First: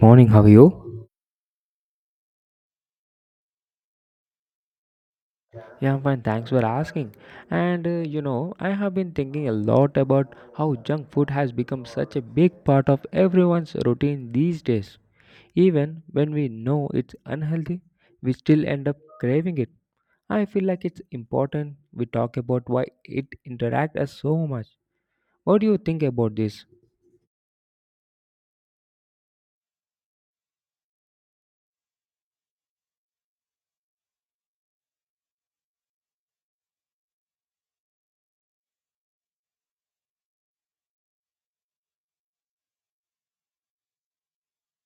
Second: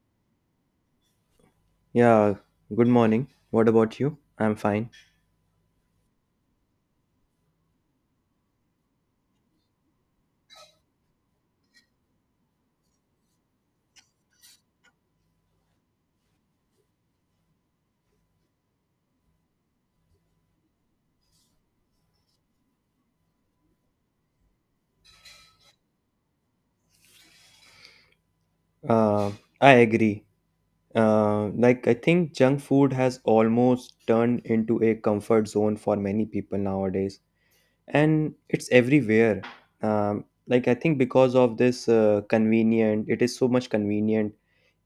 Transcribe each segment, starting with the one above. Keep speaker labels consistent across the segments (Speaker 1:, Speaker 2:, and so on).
Speaker 1: Morning, how are you?
Speaker 2: Yeah, good morning. What about you? I'm fine.
Speaker 1: Yeah, I'm fine. Thanks for asking. And I have been thinking a lot about how junk food has become such a big part of everyone's routine these days. Even when we know it's unhealthy, we still end up craving it. I feel like it's important we talk about why it interacts us so much. What do you think about this?
Speaker 2: Uh, I agree. Like, I think junk food has almost turned into a comfort zone for many people nowadays, and it's everywhere. Like, I think because of this convenient, it is so much convenient,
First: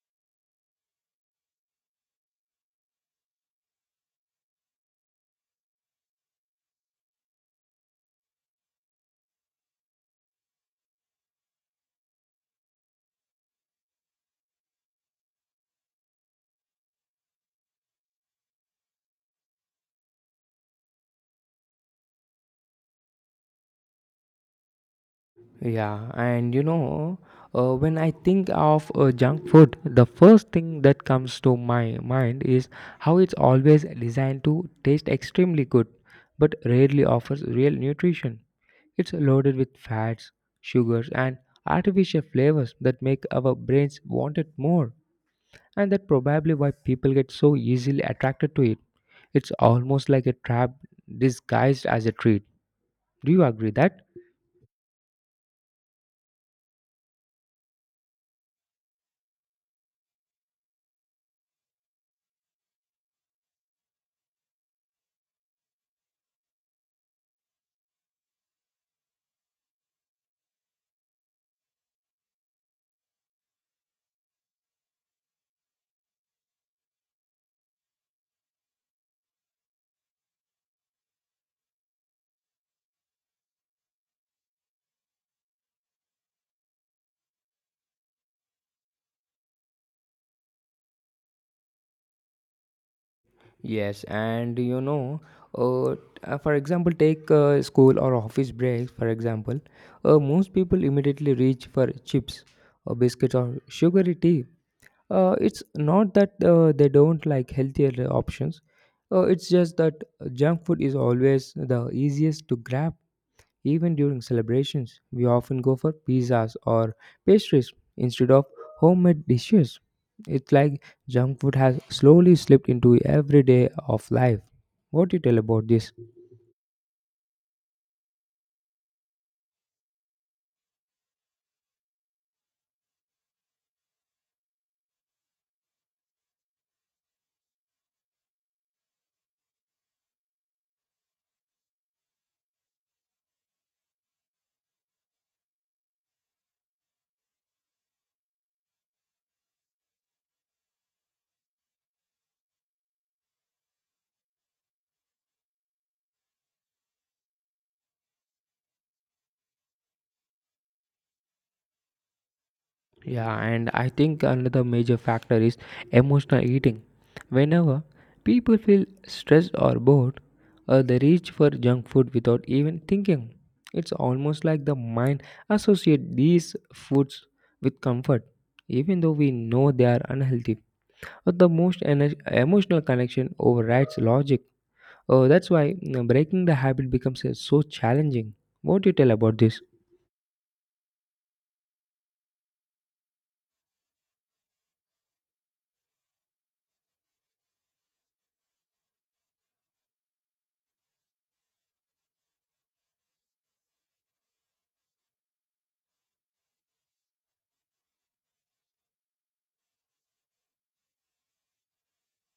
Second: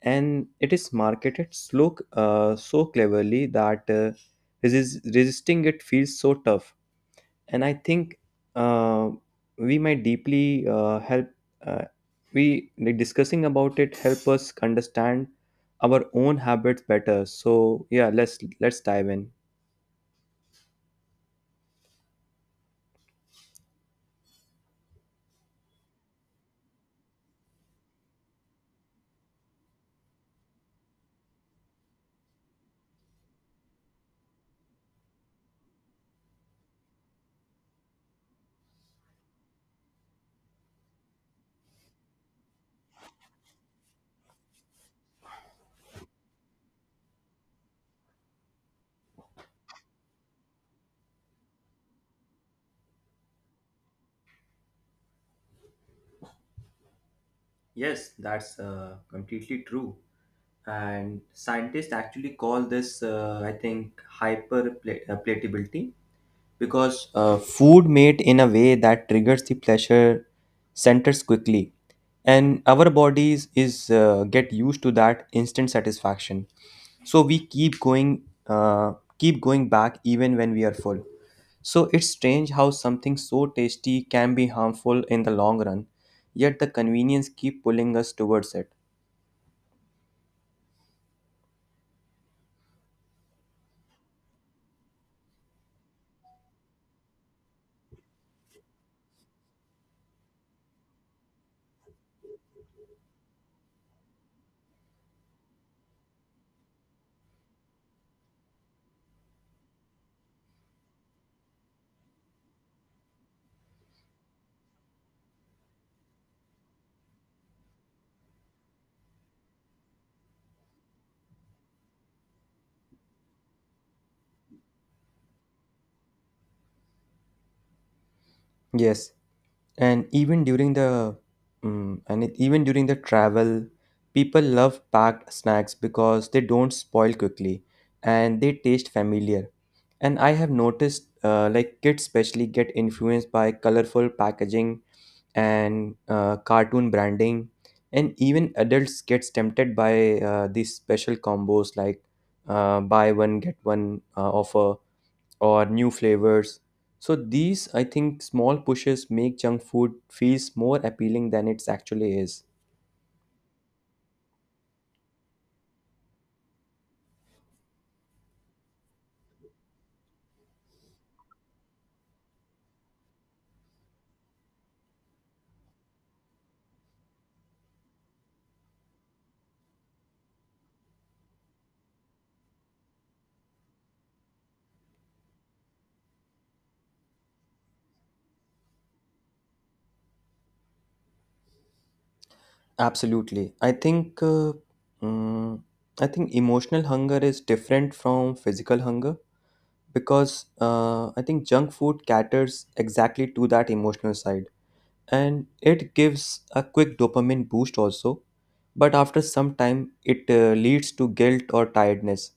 Speaker 2: and it is marketed slow, so cleverly that resisting it feels so tough. And I think uh, we might deeply help uh, we like discussing about it help us understand our own habits better. So, yeah, let's dive in.
Speaker 1: Yeah, and when I think of junk food, the first thing that comes to my mind is how it's always designed to taste extremely good, but rarely offers real nutrition. It's loaded with fats, sugars, and artificial flavors that make our brains want it more, and that probably why people get so easily attracted to it. It's almost like a trap disguised as a treat. Do you agree that?
Speaker 2: Yes, that's completely true. And scientists actually call this, I think, hyperpalatability. Because food made in a way that triggers the pleasure centers quickly, and our bodies is get used to that instant satisfaction, so we keep going, keep going back even when we are full. So it's strange how something so tasty can be harmful in the long run, yet the convenience keep pulling us towards it.
Speaker 1: Yes, and uh, for example, take school or office breaks. For example, most people immediately reach for chips, or biscuits, or sugary tea. It's not that they don't like healthier options. It's just that junk food is always the easiest to grab. Even during celebrations, we often go for pizzas or pastries instead of homemade dishes. It's like junk food has slowly slipped into every day of life. What do you tell about this?
Speaker 2: Yes, and even during the even during the travel, people love packed snacks because they don't spoil quickly, and they taste familiar. And I have noticed like kids especially get influenced by colorful packaging and cartoon branding. And even adults gets tempted by these special combos like buy one get one offer or new flavors. So these, I think, small pushes make junk food feels more appealing than it actually is.
Speaker 1: Yeah, and I think another major factor is emotional eating. Whenever people feel stressed or bored, they reach for junk food without even thinking. It's almost like the mind associate these foods with comfort, even though we know they are unhealthy. But the most emotional connection overrides logic. That's why breaking the habit becomes so challenging. What do you tell about this?
Speaker 2: Absolutely, I think. Mm, I think emotional hunger is different from physical hunger, because I think junk food caters exactly to that emotional side, and it gives a quick dopamine boost also. But after some time, it leads to guilt or tiredness.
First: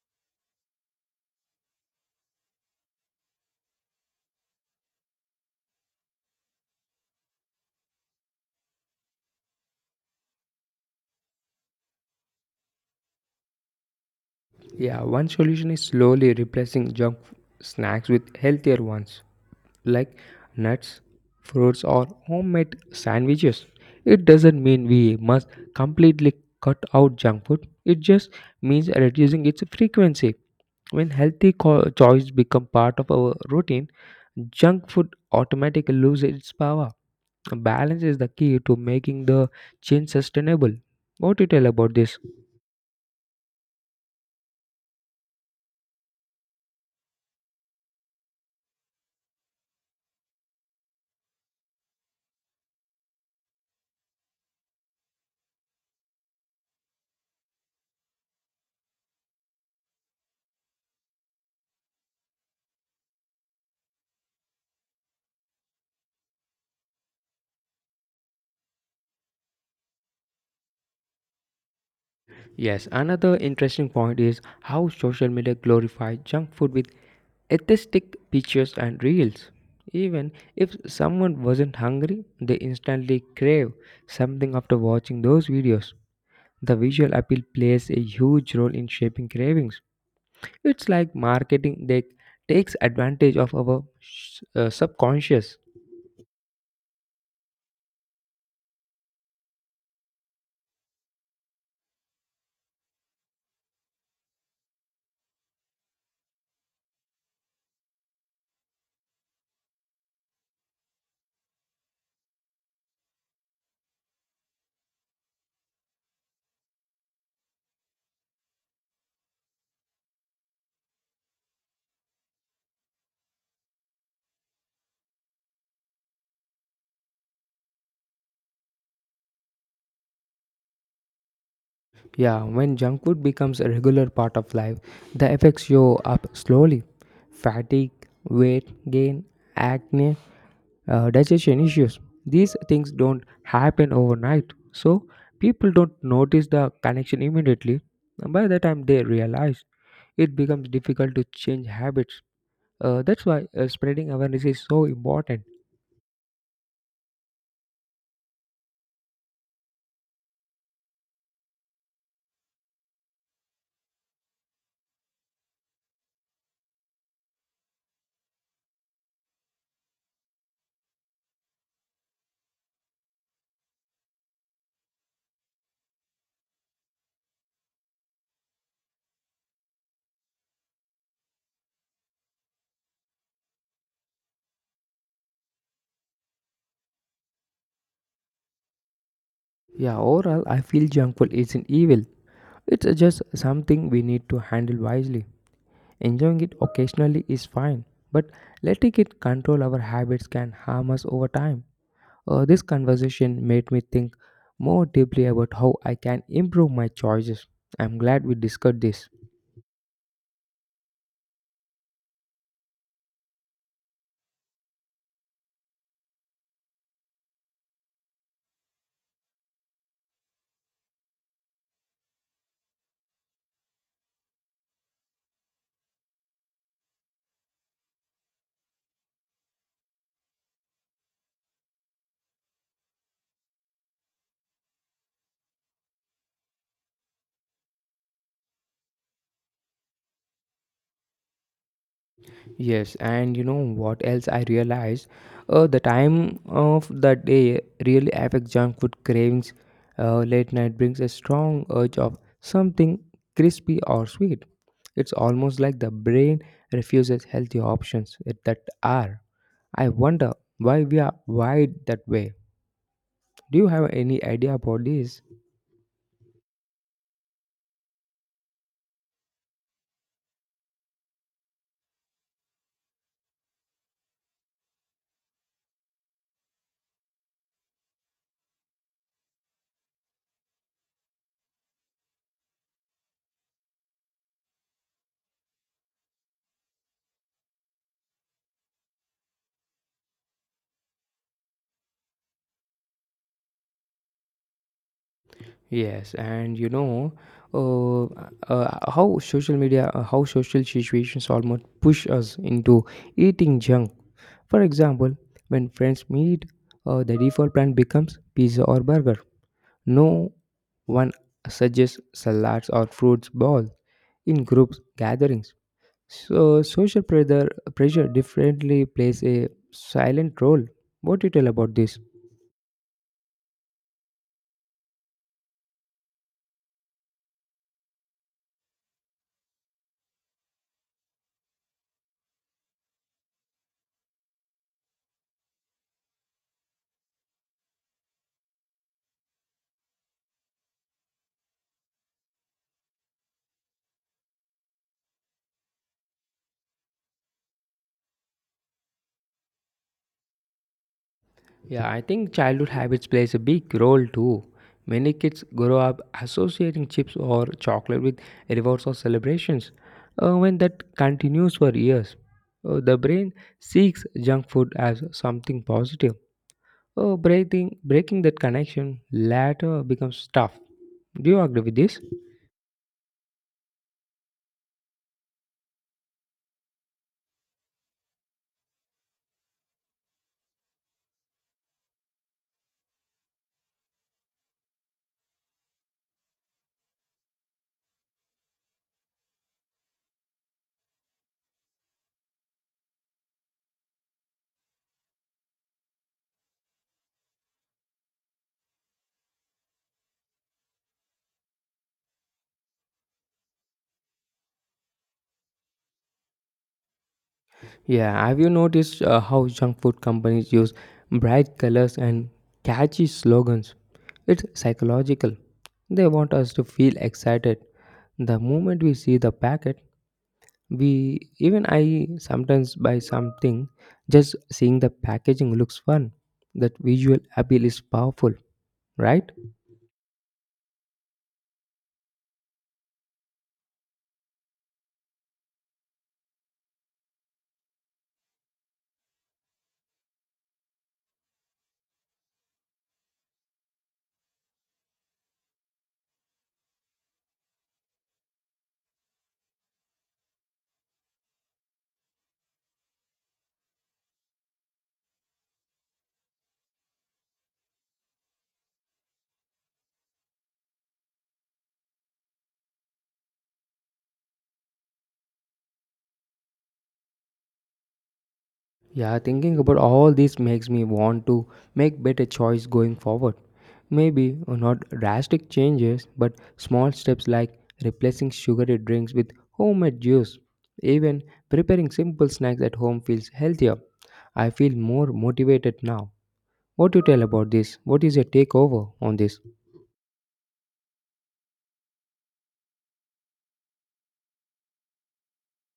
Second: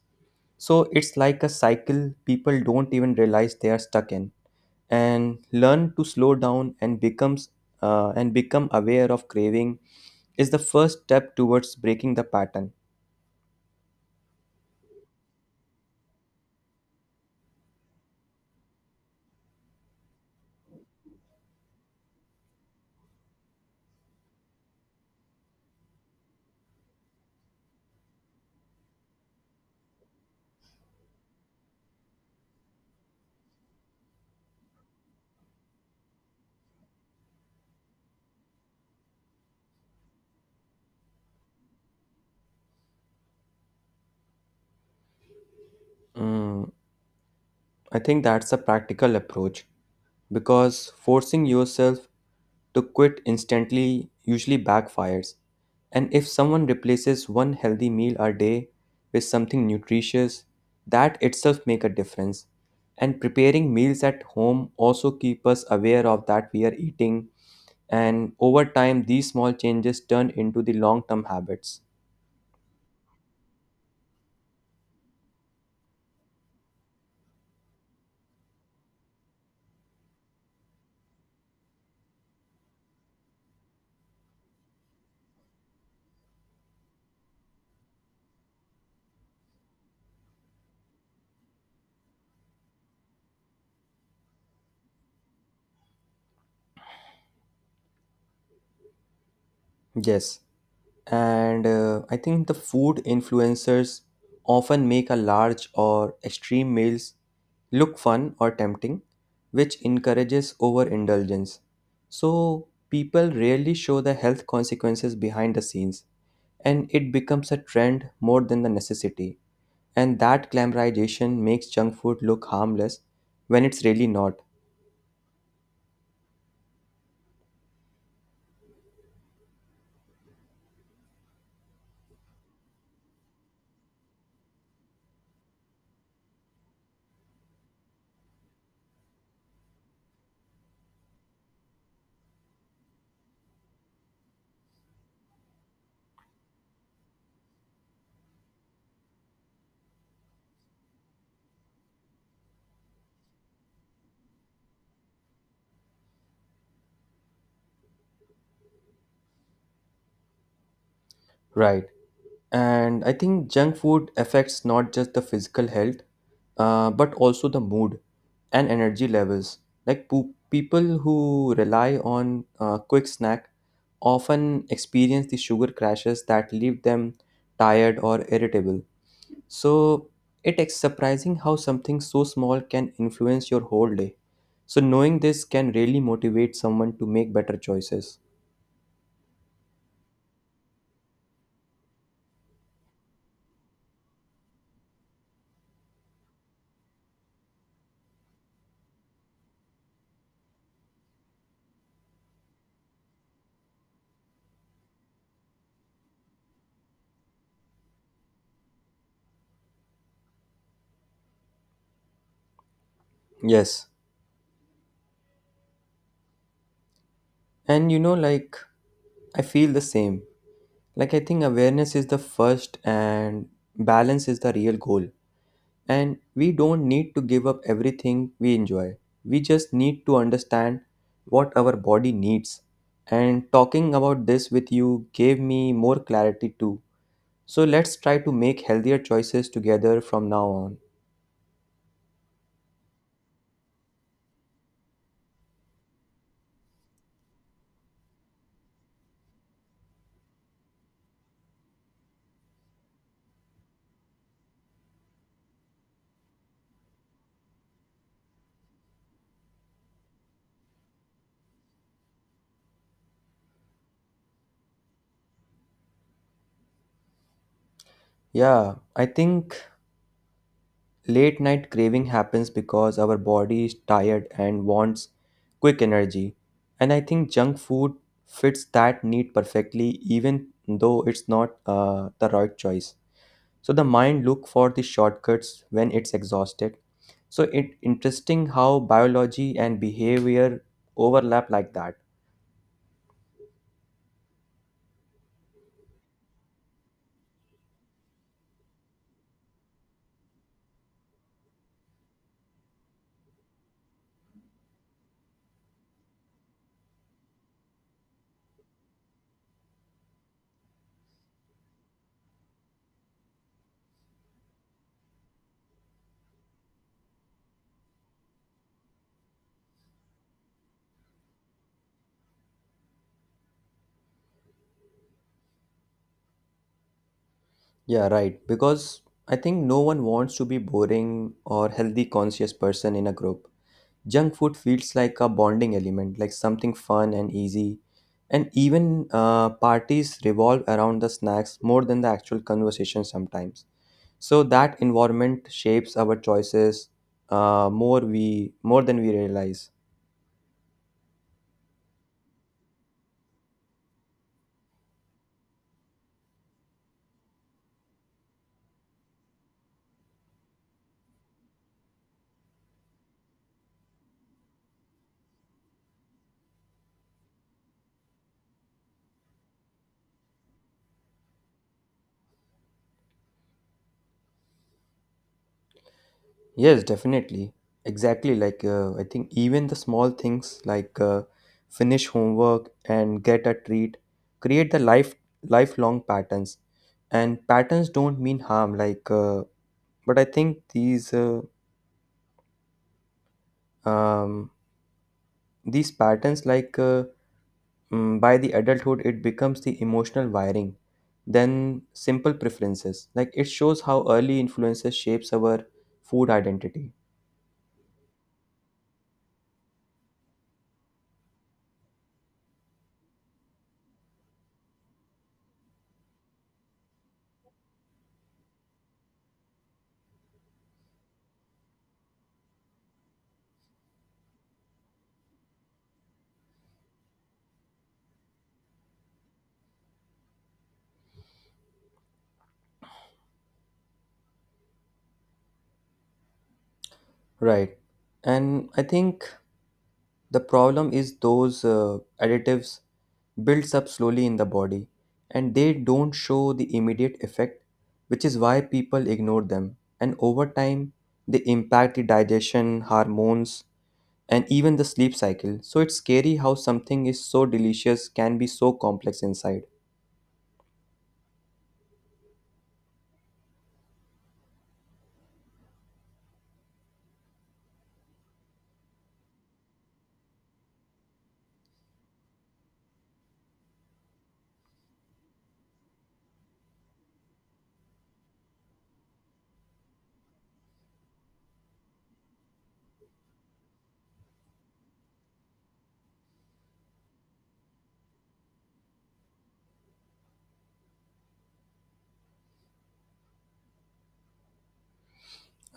Speaker 2: So it's like a cycle people don't even realize they are stuck in. And learn to slow down and become aware of craving is the first step towards breaking the pattern.
Speaker 1: Yeah, one solution is slowly replacing snacks with healthier ones like nuts, fruits, or homemade sandwiches. It doesn't mean we must completely cut out junk food, it just means reducing its frequency. When healthy choices become part of our routine, junk food automatically loses its power. Balance is the key to making the change sustainable. What do you tell about this?
Speaker 2: Mm, I think that's a practical approach, because forcing yourself to quit instantly usually backfires. And if someone replaces one healthy meal a day with something nutritious, that itself make a difference. And preparing meals at home also keep us aware of that we are eating, and over time these small changes turn into the long term habits.
Speaker 1: Yes, another interesting point is how social media glorifies junk food with aesthetic pictures and reels. Even if someone wasn't hungry, they instantly crave something after watching those videos. The visual appeal plays a huge role in shaping cravings. It's like marketing that takes advantage of our subconscious.
Speaker 2: Yes. And I think the food influencers often make a large or extreme meals look fun or tempting, which encourages overindulgence. So people rarely show the health consequences behind the scenes, and it becomes a trend more than the necessity. And that glamorization makes junk food look harmless when it's really not.
Speaker 1: Yeah, when junk food becomes a regular part of life, the effects show up slowly. Fatigue, weight gain, acne, digestion issues. These things don't happen overnight. So people don't notice the connection immediately. By the time they realize, it becomes difficult to change habits. That's why spreading awareness is so important.
Speaker 2: Right. And I think junk food affects not just the physical health, but also the mood and energy levels. Like people who rely on a quick snack often experience the sugar crashes that leave them tired or irritable. So it is surprising how something so small can influence your whole day. So knowing this can really motivate someone to make better choices.
Speaker 1: Yeah, overall, I feel junk food isn't evil. It's just something we need to handle wisely. Enjoying it occasionally is fine, but letting it control our habits can harm us over time. This conversation made me think more deeply about how I can improve my choices. I'm glad we discussed this.
Speaker 2: Yes. And like, I feel the same. Like, I think awareness is the first, and balance is the real goal. And we don't need to give up everything we enjoy. We just need to understand what our body needs. And talking about this with you gave me more clarity too. So, let's try to make healthier choices together from now on.
Speaker 1: Yes, and you know what else I realized? The time of the day really affects junk food cravings. Late night brings a strong urge of something crispy or sweet. It's almost like the brain refuses healthy options at that hour. I wonder why we are wired that way. Do you have any idea about this?
Speaker 2: Yeah, I think late night craving happens because our body is tired and wants quick energy. And I think junk food fits that need perfectly, even though it's not the right choice. So the mind look for the shortcuts when it's exhausted. So it interesting how biology and behavior overlap like that.
Speaker 1: Yes, and uh, how social situations almost push us into eating junk. For example, when friends meet, the default plan becomes pizza or burger. No one suggests salads or fruits bowl in groups gatherings. So social pressure differently plays a silent role. What do you tell about this?
Speaker 2: Yeah, right. Because I think no one wants to be boring or healthy conscious person in a group. Junk food feels like a bonding element, like something fun and easy. And even parties revolve around the snacks more than the actual conversation sometimes. So that environment shapes our choices, more than we realize.
Speaker 1: Yeah, I think childhood habits plays a big role too. Many kids grow up associating chips or chocolate with rewards or celebrations. When that continues for years, the brain seeks junk food as something positive. Oh, breaking that connection later becomes tough. Do you agree with this?
Speaker 2: Yes, definitely. Exactly. Like I think even the small things like finish homework and get a treat create the lifelong patterns. And patterns don't mean harm. Like but I think um, these patterns like by the adulthood it becomes the emotional wiring, then simple preferences. Like it shows how early influences shapes our food identity.
Speaker 1: Yeah, have you noticed how junk food companies use bright colors and catchy slogans? It's psychological. They want us to feel excited. The moment we see the packet, we even I sometimes buy something just seeing the packaging looks fun. That visual appeal is powerful, right?
Speaker 2: Right. And I think the problem is those additives builds up slowly in the body, and they don't show the immediate effect, which is why people ignore them. And over time they impact the digestion hormones and even the sleep cycle. So it's scary how something is so delicious can be so complex inside.
Speaker 1: Yeah, thinking about all this makes me want to make better choice going forward. Maybe not drastic changes, but small steps like replacing sugary drinks with homemade juice. Even preparing simple snacks at home feels healthier. I feel more motivated now. What do you tell about this? What is your takeover on this?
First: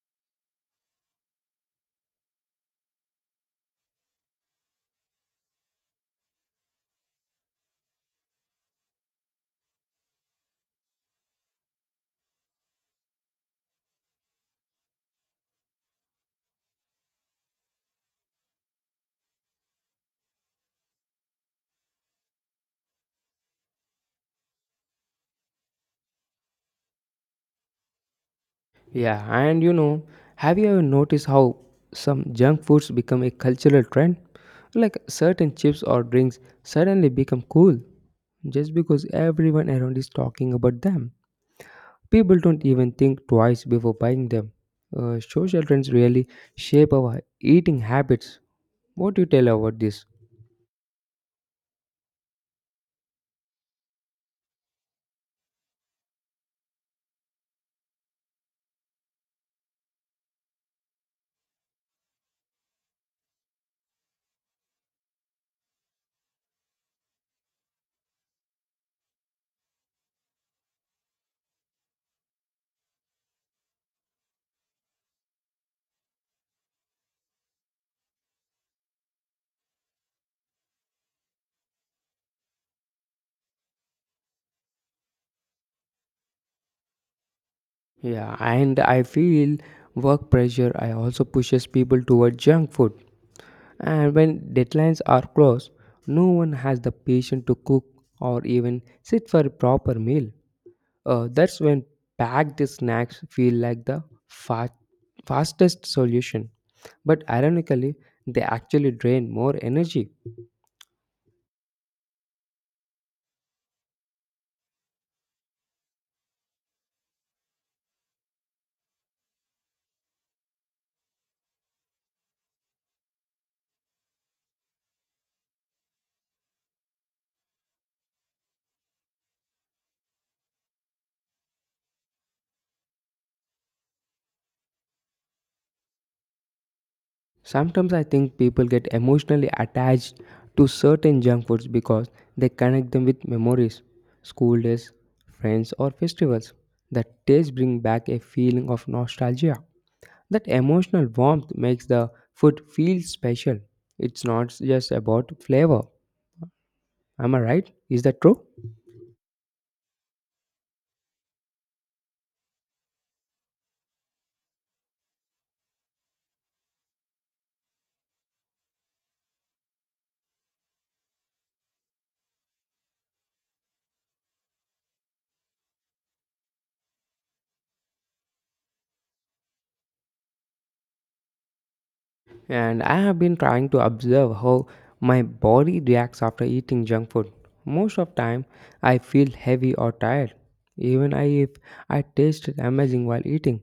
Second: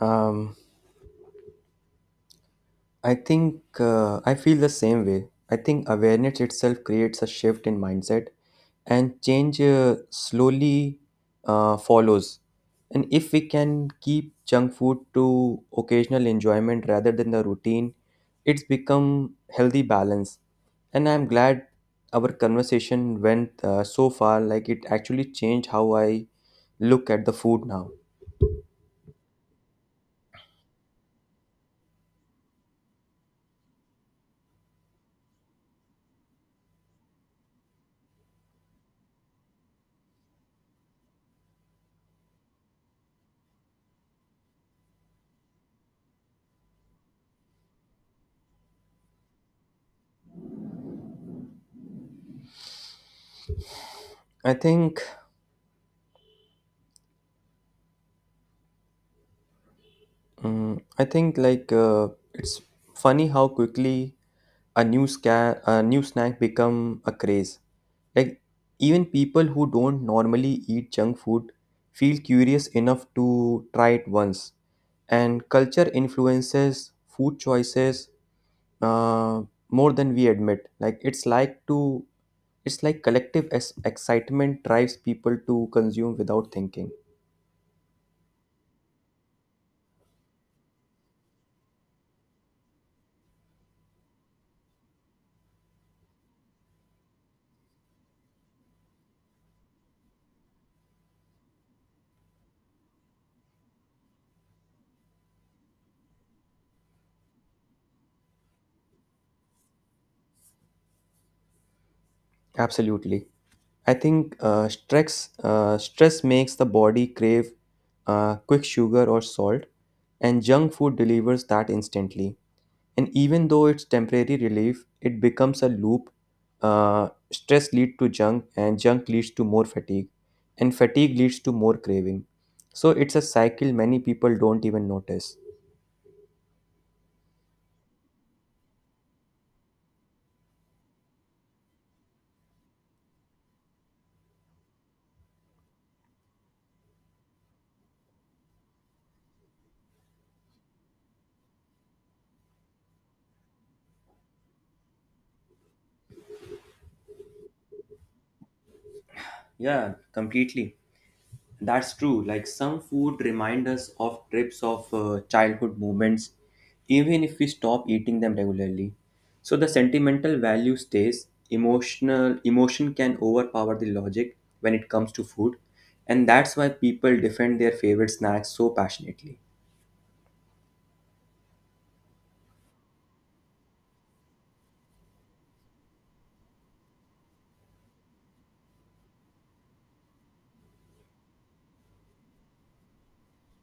Speaker 2: Um, I think I feel the same way. I think awareness itself creates a shift in mindset, and change slowly follows. And if we can keep junk food to occasional enjoyment rather than the routine, it's become healthy balance. And I'm glad our conversation went so far. Like it actually changed how I look at the food now.
Speaker 1: Yeah, and have you ever noticed how some junk foods become a cultural trend? Like certain chips or drinks suddenly become cool just because everyone around is talking about them. People don't even think twice before buying them. Social trends really shape our eating habits. What do you tell about this?
Speaker 2: I think, I think like it's funny how quickly a new snack become a craze. Like even people who don't normally eat junk food feel curious enough to try it once. And culture influences food choices uh, more than we admit. Like it's like collective excitement drives people to consume without thinking.
Speaker 1: Yeah, and I feel work pressure I also pushes people toward junk food. And when deadlines are close, no one has the patience to cook or even sit for a proper meal. That's when packed snacks feel like the fastest solution. But ironically, they actually drain more energy.
Speaker 2: Absolutely. I think stress makes the body crave quick sugar or salt, and junk food delivers that instantly. And even though it's temporary relief, it becomes a loop. Stress leads to junk, and junk leads to more fatigue, and fatigue leads to more craving. So it's a cycle many people don't even notice.
Speaker 1: Sometimes I think people get emotionally attached to certain junk foods because they connect them with memories, school days, friends, or festivals. The taste brings back a feeling of nostalgia. That emotional warmth makes the food feel special. It's not just about flavor. Am I right? Is that true?
Speaker 2: Yeah, completely. That's true. Like some food remind us of trips of childhood moments, even if we stop eating them regularly. So the sentimental value stays. Emotion can overpower the logic when it comes to food, and that's why people defend their favorite snacks so passionately.
Speaker 1: And I have been trying to observe how my body reacts after eating junk food. Most of time I feel heavy or tired. Even I, if I taste amazing while eating.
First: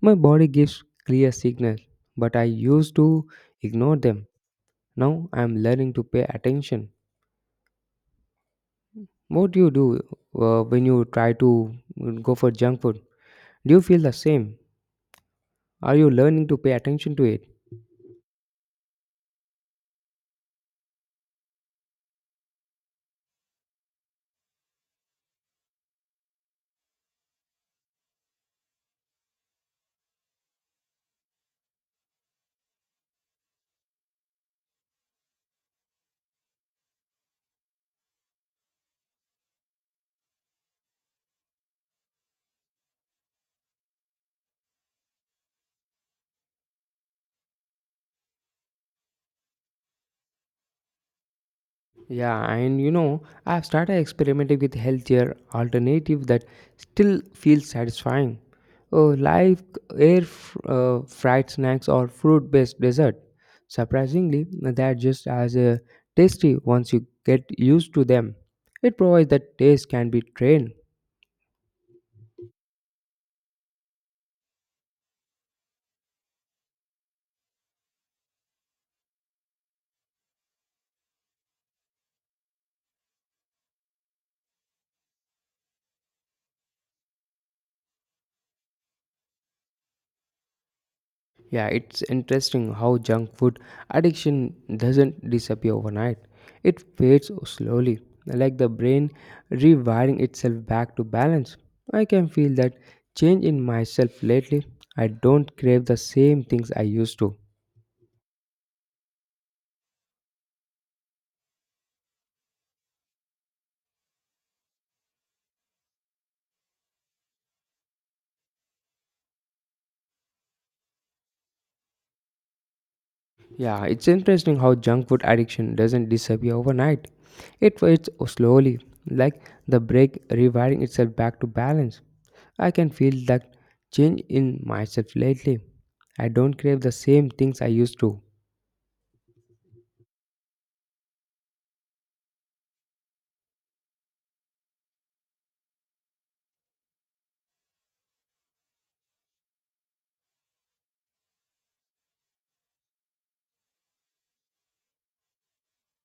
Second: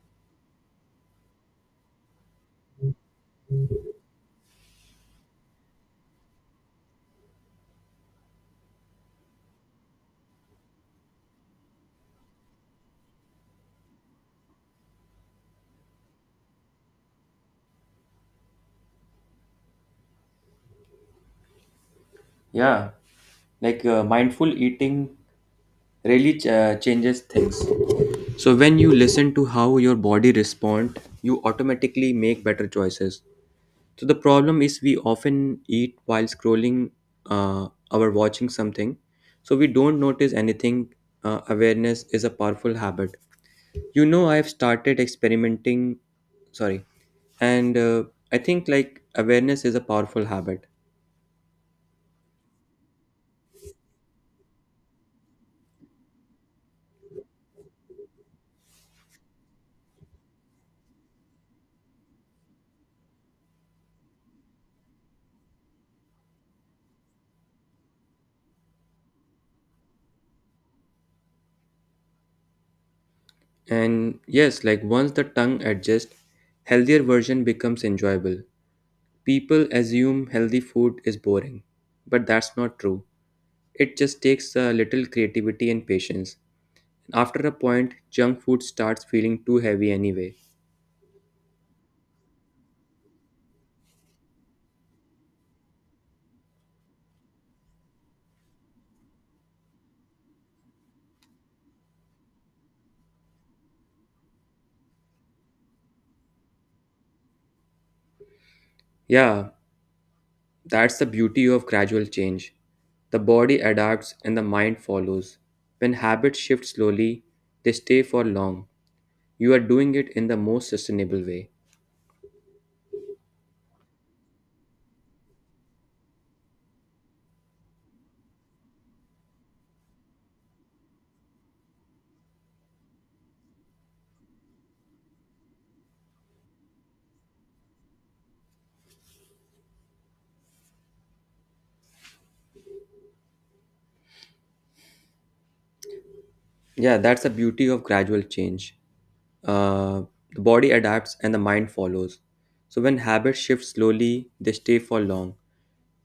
Speaker 1: My body gives clear signals, but I used to ignore them. Now I'm learning to pay attention. What do you do when you try to go for junk food? Do you feel the same? Are you learning to pay attention to it?
Speaker 2: Yeah, like mindful eating really changes things. So when you listen to how your body respond, you automatically make better choices. So the problem is we often eat while scrolling or watching something. So we don't notice anything. Awareness is a powerful habit. I've started experimenting. Sorry. And I think like awareness is a powerful habit.
Speaker 1: Yeah, and I've started experimenting with healthier alternative that still feels satisfying. Oh, like air fried snacks or fruit-based dessert. Surprisingly, they're just as tasty once you get used to them. It provides that taste can be trained.
Speaker 2: And yes, like once the tongue adjusts, healthier version becomes enjoyable. People assume healthy food is boring, but that's not true. It just takes a little creativity and patience. After a point, junk food starts feeling too heavy anyway.
Speaker 1: Yeah, it's interesting how junk food addiction doesn't disappear overnight. It fades slowly, like the brain rewiring itself back to balance. I can feel that change in myself lately. I don't crave the same things I used to.
Speaker 2: Yeah, that's the beauty of gradual change. The body adapts and the mind follows. When habits shift slowly, they stay for long. You are doing it in the most sustainable way.
Speaker 1: Yeah, it's interesting how junk food addiction doesn't disappear overnight. It fades slowly, like the brain rewiring itself back to balance. I can feel that change in myself lately. I don't crave the same things I used to.
Speaker 2: Yeah, that's the beauty of gradual change. Uh, the body adapts and the mind follows. So when habits shift slowly, they stay for long.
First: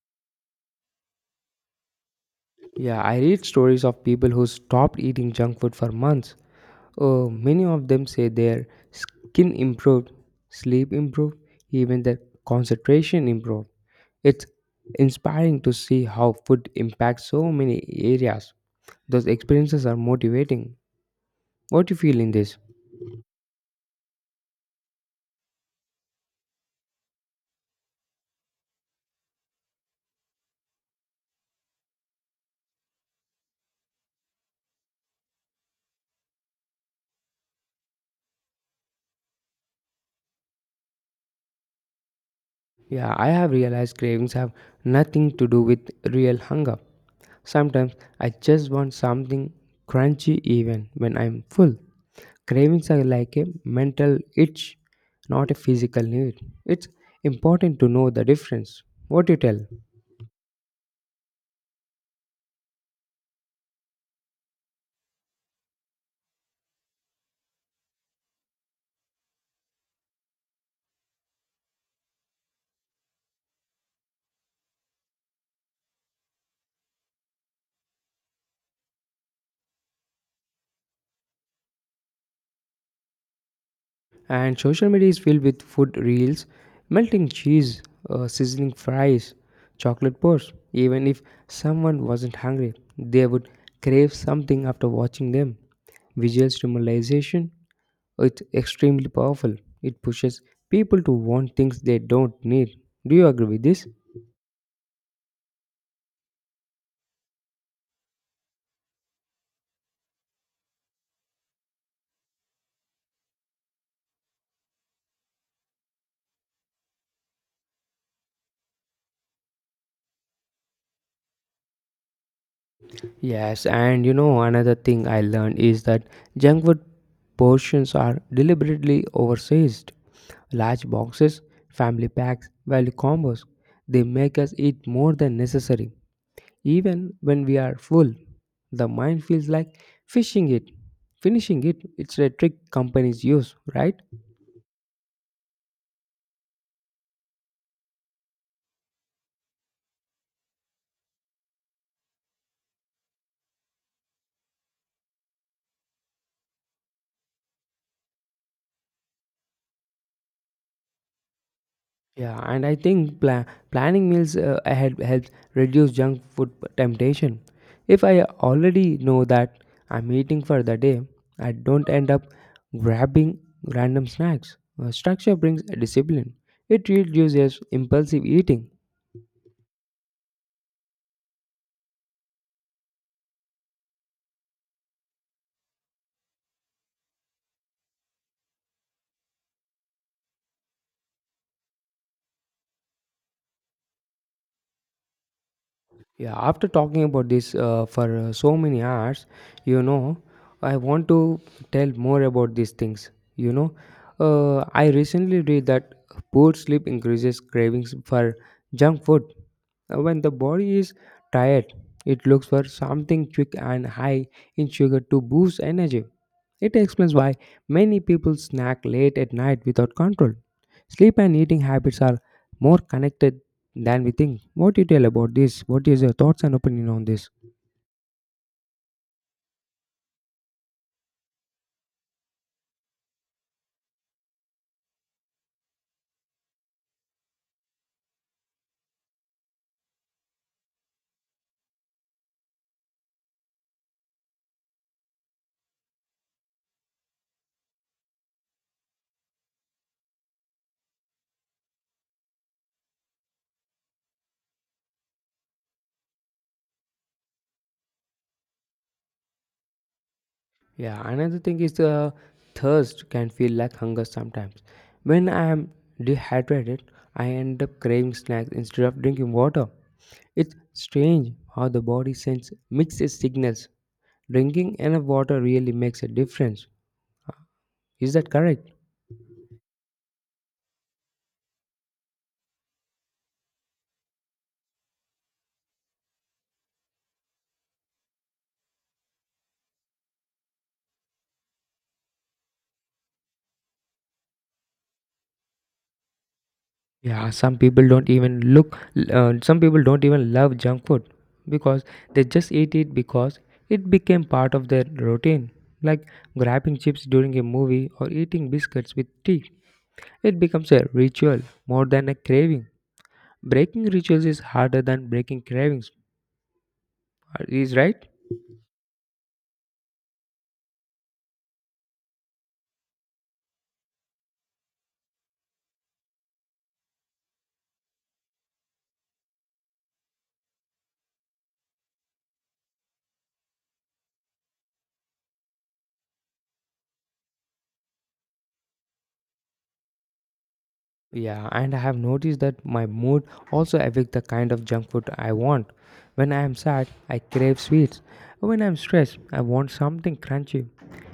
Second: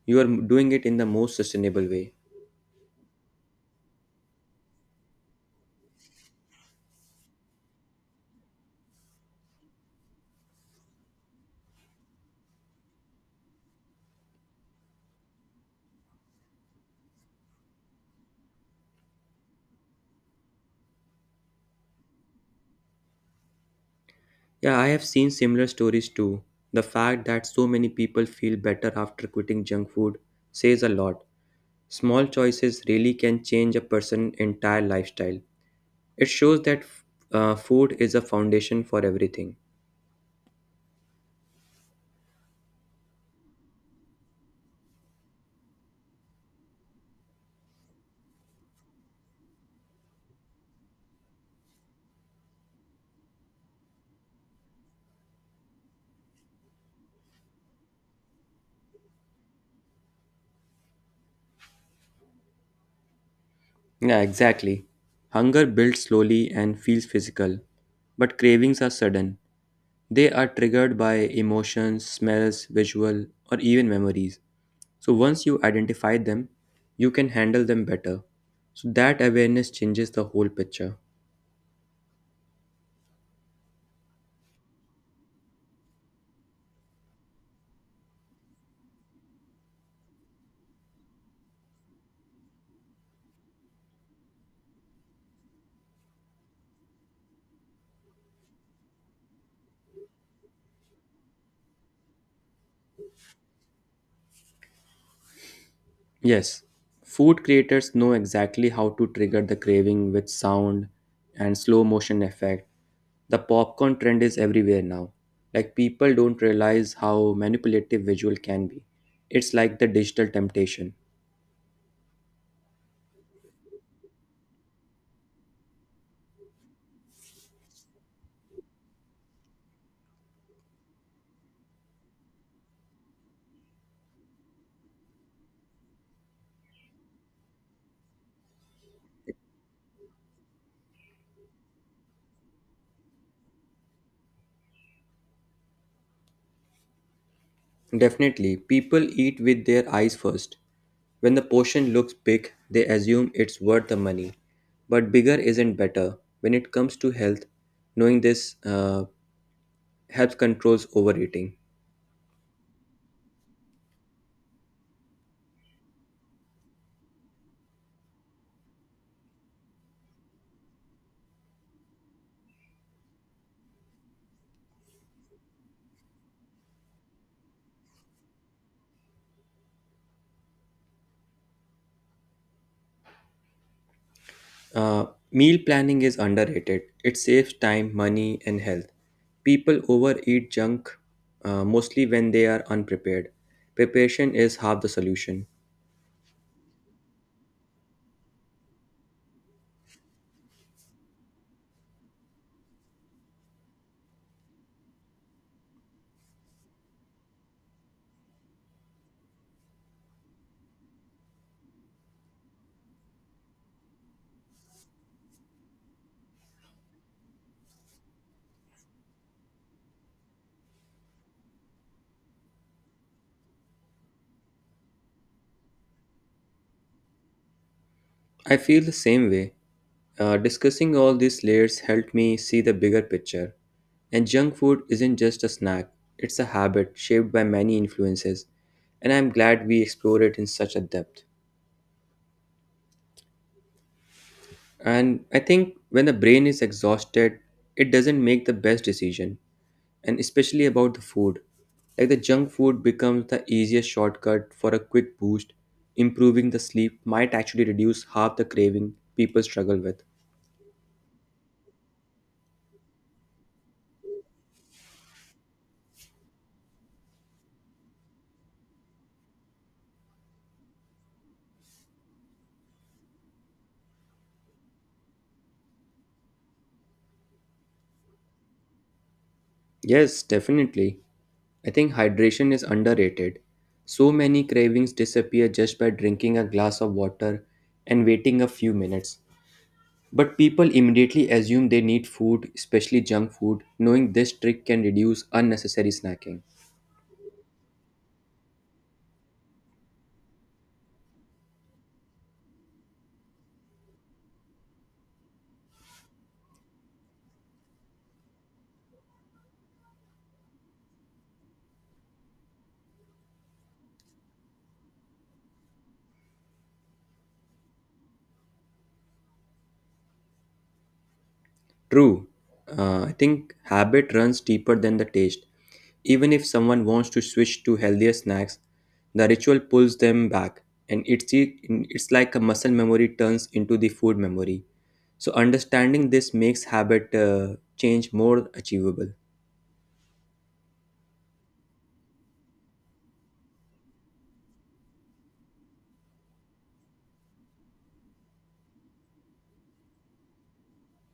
Speaker 2: You are doing it in the most sustainable way.
Speaker 1: Yeah, I read stories of people who stopped eating junk food for months. Oh, many of them say their skin improved, sleep improved, even their concentration improved. It's inspiring to see how food impacts so many areas. Those experiences are motivating. What do you feel in this?
Speaker 2: Yeah, I have seen similar stories too. The fact that so many people feel better after quitting junk food says a lot. Small choices really can change a person's entire lifestyle. It shows that food is a foundation for everything.
Speaker 1: Yeah, I have realized cravings have nothing to do with real hunger. Sometimes I just want something crunchy even when I'm full. Cravings are like a mental itch, not a physical need. It's important to know the difference. What do you tell?
Speaker 2: Yeah, exactly. Hunger builds slowly and feels physical, but cravings are sudden. They are triggered by emotions, smells, visual, or even memories. So once you identify them, you can handle them better. So that awareness changes the whole picture.
Speaker 1: And social media is filled with food reels, melting cheese, sizzling fries, chocolate bars. Even if someone wasn't hungry, they would crave something after watching them. Visual stimulation is extremely powerful. It pushes people to want things they don't need. Do you agree with this?
Speaker 2: Yes, food creators know exactly how to trigger the craving with sound and slow motion effect. The popcorn trend is everywhere now. Like people don't realize how manipulative visual can be. It's like the digital temptation.
Speaker 1: Yes, and another thing I learned is that junk food portions are deliberately oversized. Large boxes, family packs, value combos, they make us eat more than necessary. Even when we are full, the mind feels like fishing it, finishing it. It's a trick companies use, right?
Speaker 2: Definitely, people eat with their eyes first. When the portion looks big, they assume it's worth the money. But bigger isn't better. When it comes to health, knowing this helps controls overeating.
Speaker 1: Yeah, and I think planning meals ahead helps reduce junk food temptation. If I already know that I'm eating for the day, I don't end up grabbing random snacks. Structure brings discipline. It reduces impulsive eating.
Speaker 2: Uh, Meal planning is underrated. It saves time, money, and health. People overeat junk mostly when they are unprepared. Preparation is half the solution.
Speaker 1: Yeah, after talking about this for so many hours, you know, I want to tell more about these things. You know, I recently read that poor sleep increases cravings for junk food. When the body is tired, it looks for something quick and high in sugar to boost energy. It explains why many people snack late at night without control. Sleep and eating habits are more connected than we think. More detail about this. What is your thoughts and opinion on this?
Speaker 2: I feel the same way. Discussing all these layers helped me see the bigger picture. And junk food isn't just a snack, it's a habit shaped by many influences. And I'm glad we explored it in such a depth. And I think when the brain is exhausted, it doesn't make the best decision, and especially about the food. Like the junk food becomes the easiest shortcut for a quick boost. Improving the sleep might actually reduce half the craving people struggle with.
Speaker 1: Yeah, another thing is the thirst can feel like hunger sometimes. When I am dehydrated, I end up craving snacks instead of drinking water. It's strange how the body sends mixed signals. Drinking enough water really makes a difference. Is that correct?
Speaker 2: Yes, definitely. I think hydration is underrated. So many cravings disappear just by drinking a glass of water and waiting a few minutes. But people immediately assume they need food, especially junk food, knowing this trick can reduce unnecessary snacking.
Speaker 1: Yeah, some people don't even some people don't even love junk food because they just eat it because it became part of their routine. Like grabbing chips during a movie or eating biscuits with tea. It becomes a ritual more than a craving. Breaking rituals is harder than breaking cravings, is right?
Speaker 2: True, I think habit runs deeper than the taste. Even if someone wants to switch to healthier snacks, the ritual pulls them back, and it's like a muscle memory turns into the food memory. So understanding this makes habit change more achievable.
Speaker 1: Yeah, and I have noticed that my mood also affects the kind of junk food I want. When I am sad, I crave sweets. When I'm stressed, I want something crunchy.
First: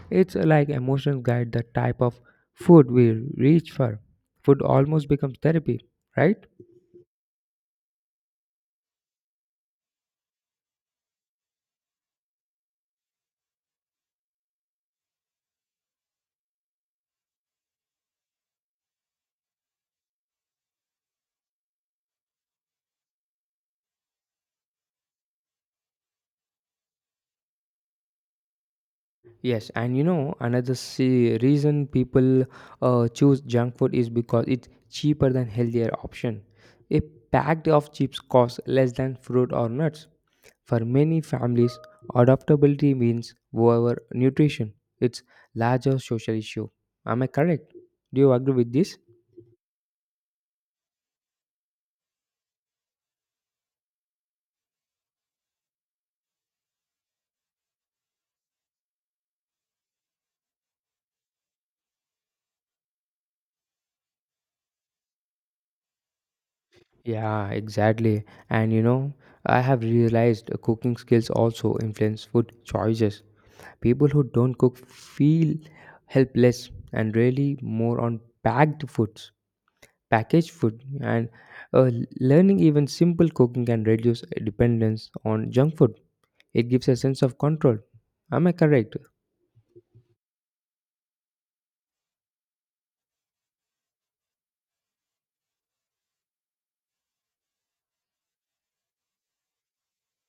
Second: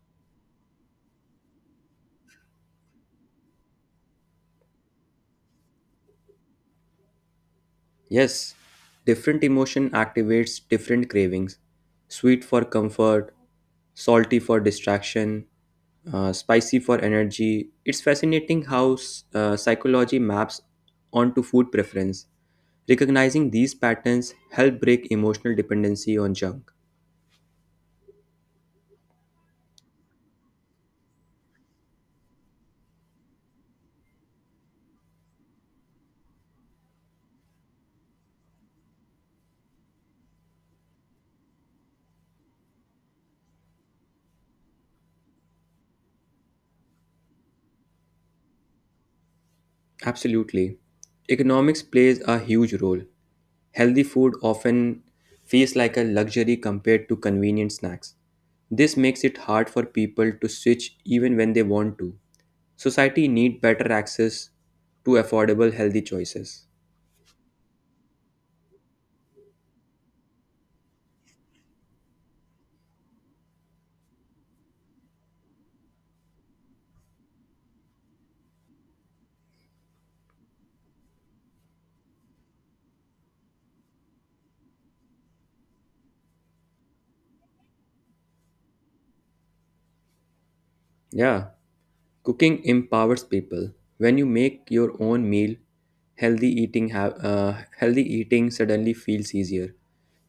Speaker 1: It's like emotions guide the type of food we reach for. Food almost becomes therapy, right?
Speaker 2: Yes, different emotion activates different cravings. Sweet for comfort, salty for distraction, spicy for energy. It's fascinating how psychology maps onto food preference. Recognizing these patterns help break emotional dependency on junk.
Speaker 1: Yes, and you know another reason people choose junk food is because it's cheaper than healthier option. A pack of chips costs less than fruit or nuts. For many families, adaptability means over nutrition. It's larger social issue. Am I correct? Do you agree with this?
Speaker 2: Absolutely. Economics plays a huge role. Healthy food often feels like a luxury compared to convenient snacks. This makes it hard for people to switch even when they want to. Society need better access to affordable healthy choices.
Speaker 1: Yeah, exactly. And I have realized cooking skills also influence food choices. People who don't cook feel helpless and really more on packed foods, packaged food, and uh, learning even simple cooking can reduce dependence on junk food. It gives a sense of control. Am I correct?
Speaker 2: Yeah. Cooking empowers people. When you make your own meal, healthy eating suddenly feels easier.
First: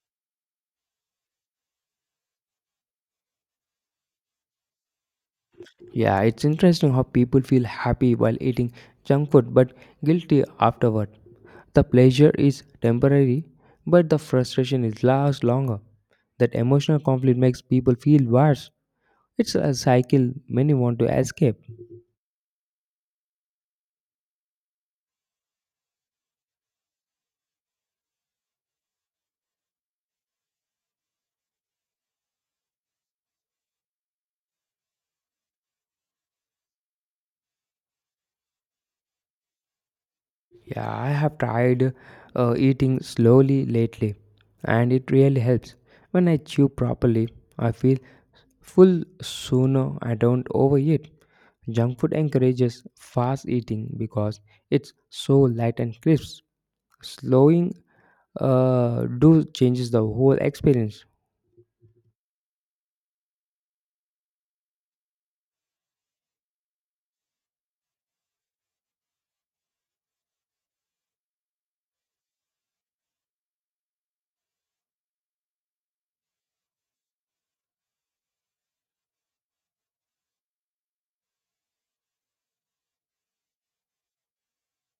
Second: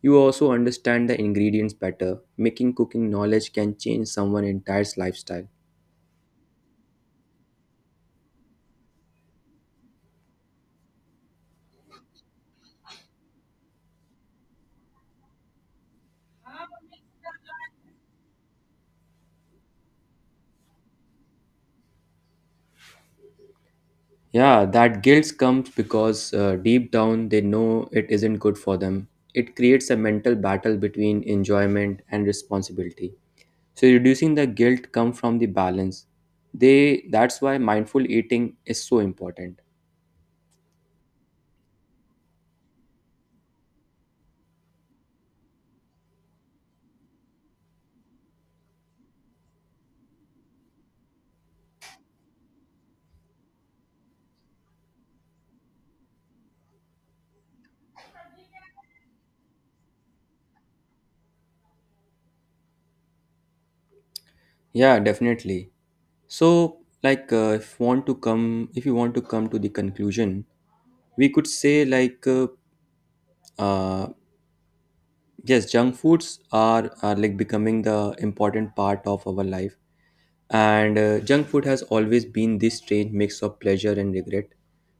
Speaker 2: You also understand the ingredients better. Making cooking knowledge can change someone's entire lifestyle.
Speaker 1: Yeah, it's interesting how people feel happy while eating junk food but guilty afterward. The pleasure is temporary, but the frustration is lasts longer. That emotional conflict makes people feel worse. It's a cycle many want to escape.
Speaker 2: Yeah, that guilt comes because deep down they know it isn't good for them. It creates a mental battle between enjoyment and responsibility. So reducing the guilt comes from the balance. They That's why mindful eating is so important.
Speaker 1: Yeah, I have tried eating slowly lately, and it really helps. When I chew properly, I feel full sooner. I don't overeat. Junk food encourages fast eating because it's so light and crisp. Slowing do changes the whole experience.
Speaker 2: Yeah, definitely. So, like, if you want to come to the conclusion, we could say like, uh, yes, junk foods are like becoming the important part of our life, and junk food has always been this strange mix of pleasure and regret,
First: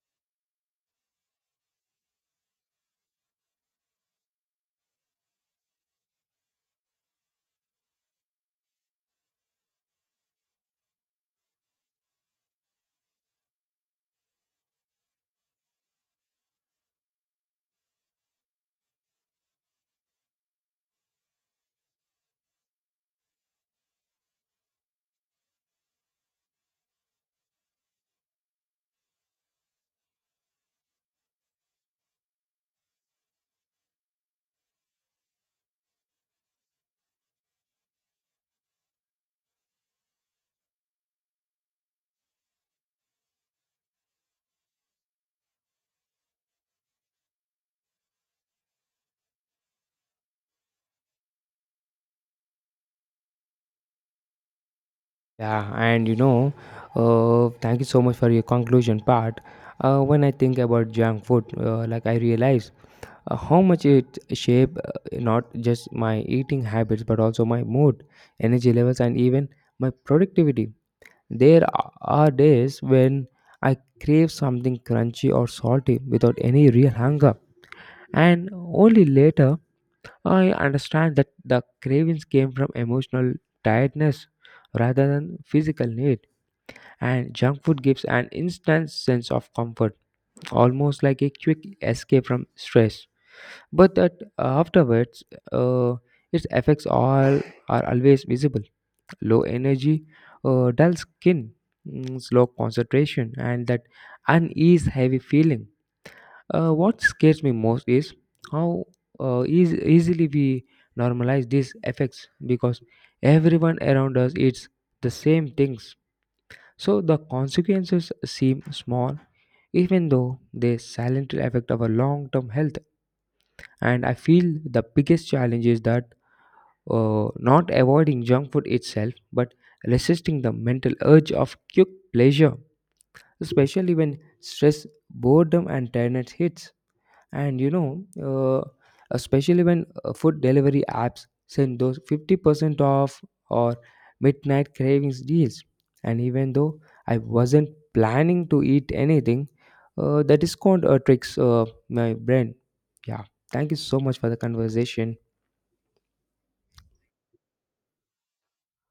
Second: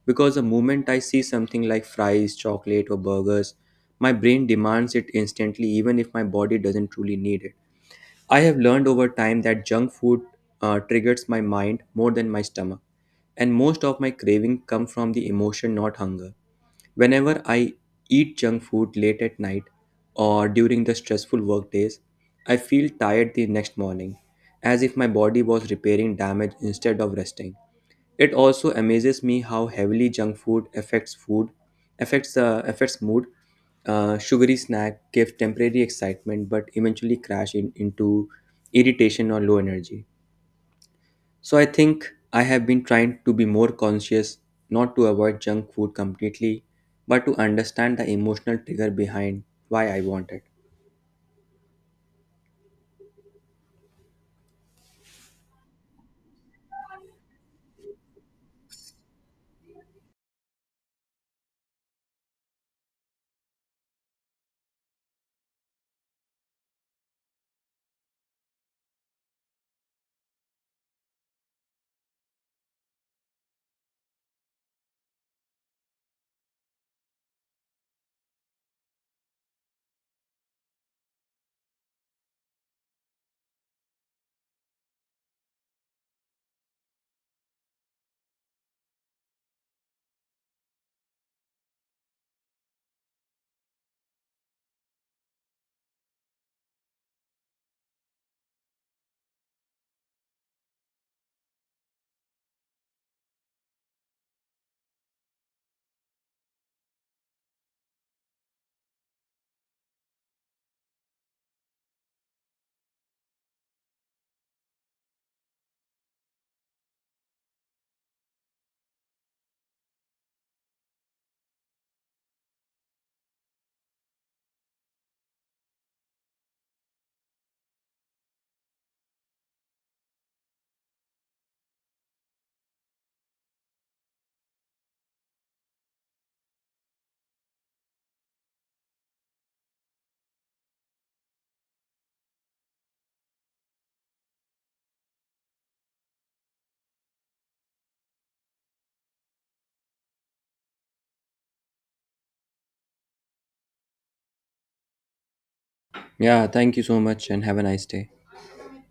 Speaker 2: because the moment I see something like fries, chocolate, or burgers, my brain demands it instantly, even if my body doesn't truly need it. I have learned over time that junk food triggers my mind more than my stomach, and most of my craving come from the emotion, not hunger. Whenever I eat junk food late at night or during the stressful work days, I feel tired the next morning, as if my body was repairing damage instead of resting. It also amazes me how heavily junk food affects food, affects mood. Sugary snack give temporary excitement, but eventually crash into irritation or low energy. So I think I have been trying to be more conscious, not to avoid junk food completely, but to understand the emotional trigger behind why I want it.
Speaker 1: Yeah, and thank you so much for your conclusion part. When I think about junk food, like I realize how much it shape not just my eating habits but also my mood, energy levels, and even my productivity. There are days when I crave something crunchy or salty without any real hunger, and only later I understand that the cravings came from emotional tiredness rather than physical need and junk food gives an instant sense of comfort, almost like a quick escape from stress. But that afterwards, uh, its effects all are always visible: low energy, dull skin, slow concentration, and that unease, heavy feeling. What scares me most is how easily we normalize these effects because everyone around us eats the same things so the consequences seem small, even though they silently affect our long term health. And I feel the biggest challenge is that not avoiding junk food itself, but resisting the mental urge of quick pleasure, especially when stress, boredom, and tiredness hits. And especially when food delivery apps send those 50% off or midnight cravings deals. And even though I wasn't planning to eat anything, that is called tricks my brain. Yeah. Thank you so much for the conversation.
Speaker 2: Yeah, thank you so much, and have a nice day.